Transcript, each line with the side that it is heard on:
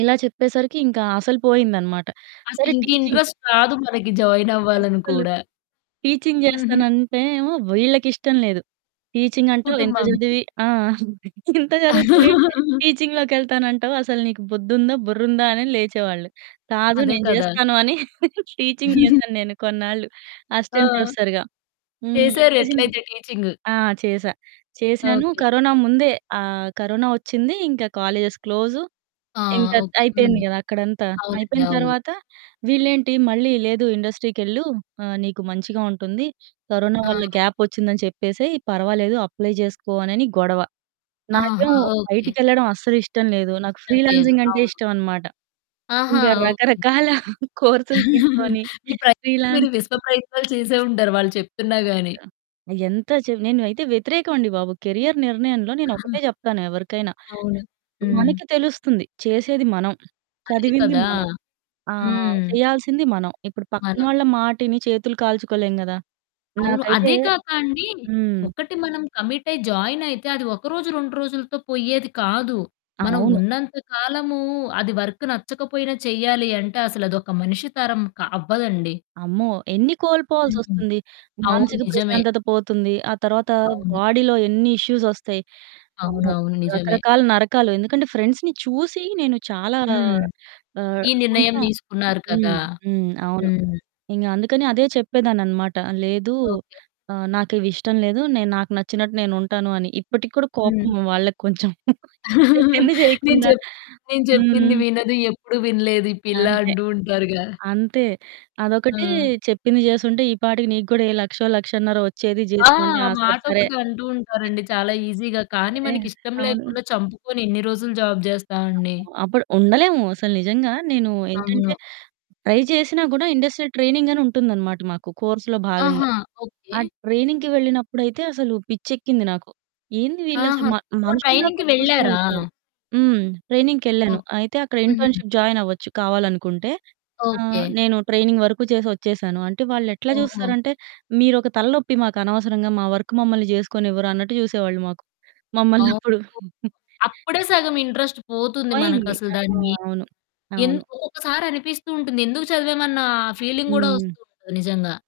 right: ఇలా చెప్పేసరికి ఇంకా అసలు పోయిందనమాట. సరే టీచింగ్
left: అసలింకింట్రస్ట్ రాదు మనకి, జాయినవ్వాలని
right: అస్సలు.
left: కూడా.
right: టీచింగ్
left: హుహు.
right: జేస్తానంటే ఏమో, వీళ్ళకిష్టం లేదు. టీచింగంటావు ఇంత
left: కుటుంబంకి.
right: జదివి ఆ! అంతే. ఇంత జదువుకొని టీచింగ్‌లోకెళ్తానంటావు, అసలు నీకు బుద్దుందా, బుర్రుందా, అని లేచేవాళ్ళు. కాదు
left: అదే
right: నేను
left: కదా!
right: జేస్తాను అని టీచింగ్ జేశాను నేను కొన్నాళ్ళు,
left: ఆ!
right: అసిస్టెంట్ ప్రొఫెసర్‌గా. హ్మ్.
left: చేశారు
right: టీచింగ్.
left: ఎట్లయితే, టీచింగు.
right: ఆ! చేశా, చేశాను.
left: ఓకే.
right: కరోనా ముందే ఆహ్, కరోనా ఒచ్చిందీ, ఇంక కాలేజెస్ క్లోజు,
left: ఆ!
right: ఇంక త్
left: ఓకే.
right: అయిపోయింది
left: హ్మ్.
right: గదా అక్కడంతా.
left: అవునండి.
right: అయిపోయిన
left: అవును.
right: తర్వాత, వీళ్ళేంటి మళ్ళీ, "లేదు ఇండస్ట్రీకెళ్ళు ఆహ్, నీకు మంచిగా ఉంటుంది, కరోనా
left: ఆ!
right: వల్ల గ్యాపొచ్చిందని చెప్పేసెయి, పర్వాలేదు అప్లై జేసుకో" అనని గొడవ.
left: ఆహా!
right: నాకేమో
left: ఓకే.
right: బయటికెళ్ళడం అస్సలిష్టం లేదు. నాకు
left: ఇష్టం లేదు.
right: ఫ్రీలాన్సింగంటే
left: అవును.
right: ఇష్టవనమాట.
left: ఆహా!
right: ఇంగ
left: ఓకే.
right: రకరకాల కోర్సులు తీసుకోనీ,
left: మీ ప్రయత్నం, మీరు విశ్వ
right: ఫ్రీలాన్సింగ్
left: ప్రయత్నాలు చేసే ఉంటారు వాళ్ళు చెప్తున్నా గానీ.
right: ఆ! ఆహ్, ఎంత చెవ్ నేను అయితే వ్యతిరేకవండి బాబు. కెరియర్ నిర్ణయంలో, నేనొకటే
left: ఆహా!
right: జెప్తాను ఎవరికైనా,
left: అవును. హ్మ్.
right: మనకి తెలుస్తుంది, చేసేది మనం, హ్మ్,
left: అదే
right: చదివింది
left: కదా!
right: మనం, ఆహ్,
left: హ్మ్.
right: చెయ్యాల్సింది మనం. ఇప్పుడు పక్కన
left: మనం.
right: వాళ్ళ మాటిని చేతులు కాల్చుకోలేం గదా!
left: అవును.
right: నాకైతే
left: అదే కాక అండీ,
right: హ్మ్.
left: ఒకటి మనం కమిటయి జాయినయితే, అది ఒకరోజు, 2 రోజులుతో పొయ్యేది కాదు. మనం
right: అవును.
left: ఉన్నంత కాలమూ అది వర్కు నచ్చకపోయినా, చెయ్యాలి అంటే, అసలదొక మనిషి తరం క అవ్వదండి.
right: అమ్మో! ఎన్ని
left: హుహు.
right: కోల్పోవాల్సొస్తుంది,
left: అవును.
right: మానసిక
left: నిజమే.
right: ప్రశాంతత పోతుంది, ఆ తరవాతా
left: అవును.
right: బాడీలో ఎన్ని ఇష్యూసొస్తాయి. అమ్మో!
left: అవునవును. నిజమే.
right: రకరకాల నరకాలు. ఎందుకంటే, ఫ్రెండ్స్‌ని చూసి, నేను చాలా
left: హ్మ్.
right: ఆహ్,
left: ఈ నిర్ణయం
right: కొంచుం
left: దీసుకున్నారు కదా!
right: హ్మ్. హ్మ్. అవును.
left: హ్మ్.
right: ఇంగ అందుకనే అదే చెప్పేదాన్ననమాట, "లేదూ,
left: ఓకే.
right: ఆహ్, నాకివిష్టం లేదు. నేను నాకు నచ్చినట్టు నేనుంటాను" అని. ఇప్పటికి కూడా
left: హ్మ్.
right: కోపము వాళ్ళకు కొంచెం చెప్పింది
left: నేను
right: జెయకుండా
left: జెప్ నేను జెప్పింది
right: హ్మ్.
left: వినదు, ఎప్పుడు వినలేదు ఈ పిల్ల
right: అంతే.
left: అంటూ ఉంటారుగా.
right: అంతే. అదొకటీ,
left: ఆ!
right: చెప్పింది జేసుంటే, ఈ పాటికి నీకు గూడా ఏ లక్షో, లక్షన్నరో ఒచ్చేది
left: ఆ!
right: జీతం అంటే, ఆ! సరె, సరే.
left: ఆటొకటి అంటూ ఉంటారండి, చాలా ఈజీగా. కానీ
right: సరే.
left: మనకిష్టం
right: అవును.
left: లేకుండా చంపుకొని, ఎన్ని రోజులు జాబ్ జేస్తా అండి.
right: అమ్మో! అప్పుడు ఉండలేము. అసలు నిజంగా నేనూ ఏంటంటే,
left: అవును.
right: ట్రై చేసినా గూడా, ఇండస్ట్రియల్ ట్రైనింగనుంటుందనమాట మాకు, కోర్స్‌‌లో భాగంగా.
left: ఆహా!
right: ఆ
left: ఓకే.
right: ట్రైనింగ్‌కి వెళ్ళినప్పుడైతే, అసలు పిచ్చెక్కింది నాకు. ఏంది వీళ్ళసలు
left: ఆహా!
right: మ
left: ఓహ్!
right: మనుషుల్లా
left: ట్రైనింగ్‌కి
right: కూడా చూసేవాళ్ళు
left: వెళ్లారా?
right: కాదు. హ్మ్. ట్రైనింగ్‌కెళ్ళాను.
left: ఓహ్!
right: అయితే, అక్కడ
left: హుహు.
right: ఇంటర్న్‌షిప్ జాయినవ్వచ్చు, కావాలనుకుంటే. ఆహ్,
left: ఓకే.
right: నేను ట్రైనింగ్ వరుకు చేసొచ్చేశాను. అంటే, వాళ్ళెట్లా
left: ఓహో!
right: జూస్తారంటే, మీరొక తల నొప్పి మాకనవసరంగా, మా వర్కు మమ్మల్ని జేసుకోనివ్వరు, అన్నట్టు జూసేవాళ్ళు మాకు.
left: అవును.
right: మమ్మల్నప్పుడు.
left: అప్పుడే సగం ఇంట్రస్ట్ పోతుంది
right: పోయింది.
left: మనకసలు
right: అ!
left: దాని మీద.
right: అవును. అవును.
left: ఎందుకో ఒక్కసారనిపిస్తూ ఉంటుంది. ఎందుకు చదివామన్నా ఫీలింగ్ గూడా
right: హ్మ్.
left: ఒస్తూ ఉంటది నిజంగా.